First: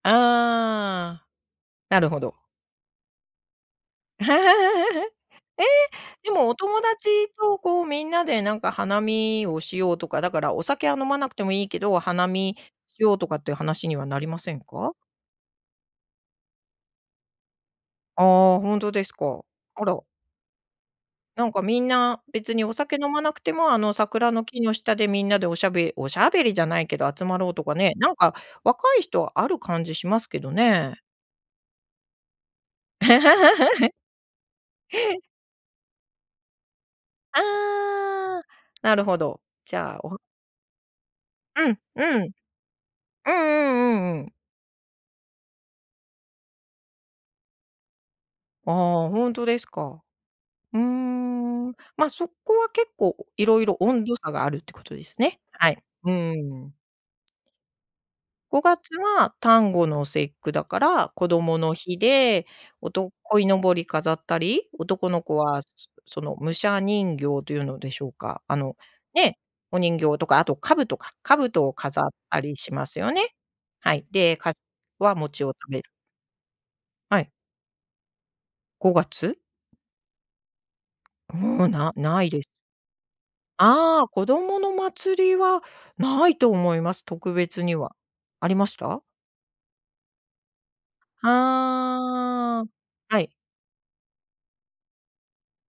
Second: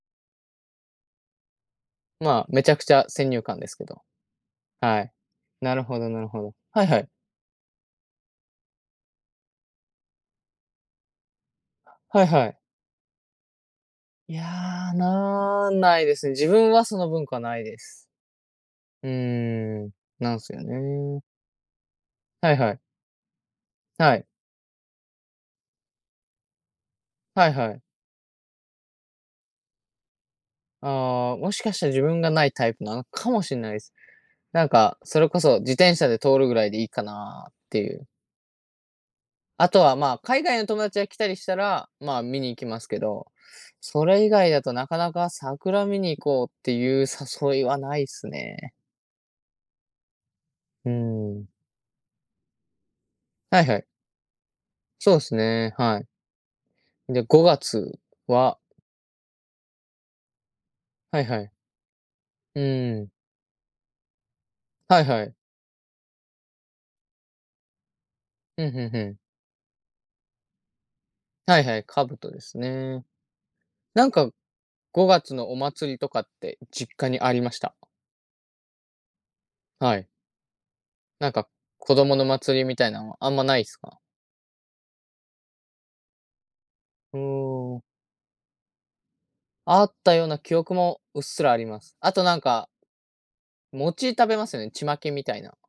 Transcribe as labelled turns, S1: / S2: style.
S1: ああ、なるほど。
S2: まあ、めちゃくちゃ先入観ですけど。はい、
S1: え？
S2: なるほどなる
S1: で
S2: ほ
S1: も、お
S2: ど。
S1: 友
S2: はいは
S1: 達
S2: い。
S1: とこう、みんなでなんか花見をしようとか、だから、お酒は飲まなくてもいいけど、
S2: は
S1: 花
S2: いは
S1: 見
S2: い。
S1: しようとかって話にはなり
S2: い
S1: ませんか？
S2: や、なんないですね。自分はその文化ないです。
S1: ああ、ほんとで
S2: う
S1: すか。あ
S2: ーん、
S1: ら。
S2: なんすよね。
S1: なんかみんな、
S2: は
S1: 別
S2: い
S1: に
S2: は
S1: お
S2: い。
S1: 酒飲まなくても、あの、
S2: はい。
S1: 桜の木の下でみんなで、おしゃべおしゃべりじゃないけど集ま
S2: は
S1: ろう
S2: い
S1: と
S2: は
S1: か
S2: い。
S1: ね、なんか若い人はある感じしますけどね。
S2: ああ、もしかしたら自分がないタイプなのかもしんないで す。なんか、それこそ自転車で通るぐらいでいいかなっていう。
S1: ああ。なるほど、
S2: あ
S1: じ
S2: と
S1: ゃ
S2: は、
S1: あ、お
S2: ま
S1: ふ
S2: あ、海外の友達が来たりした
S1: うん、
S2: ら、
S1: う
S2: まあ、
S1: ん。
S2: 見に行きますけど、
S1: うんう
S2: そ
S1: んうんう
S2: れ以
S1: ん。
S2: 外だとなかなか桜見に行こうっていう誘いはないっすね。
S1: ああ、ほんとですか？うー
S2: うん。
S1: ん、ま、そこはけっこう、い
S2: は
S1: ろ
S2: い
S1: い
S2: は
S1: ろ
S2: い。
S1: 温度差があるってことで
S2: そ
S1: す
S2: うっす
S1: ね。は
S2: ね、
S1: い。
S2: はい。
S1: うーん。
S2: で、5月は
S1: 5月は端午の節句だから、
S2: はい
S1: 子
S2: はい。
S1: 供の日で、
S2: う
S1: お
S2: ー
S1: と
S2: ん。
S1: こいのぼり飾ったり、
S2: はい
S1: 男の
S2: はい。
S1: 子は、すその、武者人形というのでしょうか？あ
S2: ふん
S1: の、
S2: ふんふん
S1: ね、お人形とか、あと兜か、
S2: はい
S1: 兜を
S2: はい、
S1: 飾っ
S2: 兜
S1: た
S2: で
S1: り
S2: す
S1: します
S2: ね。
S1: よね？はい、
S2: なんか
S1: で、かし
S2: ご
S1: わ
S2: がつ
S1: 餅を
S2: のお
S1: 食べる。
S2: 祭りとかって実家
S1: は
S2: に
S1: い。
S2: ありました？
S1: 5月？
S2: はい。なん
S1: う
S2: か、
S1: ーん、な
S2: 子供
S1: な
S2: の
S1: いで。
S2: 祭りみたいなんはあんまないっすか？
S1: ああ、子供の祭りはないと思います、
S2: う
S1: 特別に
S2: ーん。
S1: は。ありました？
S2: あったような記憶もうっすらあります。あとなん
S1: あ
S2: か
S1: あ、はい。
S2: 餅食べますよね？ちまきみたいな。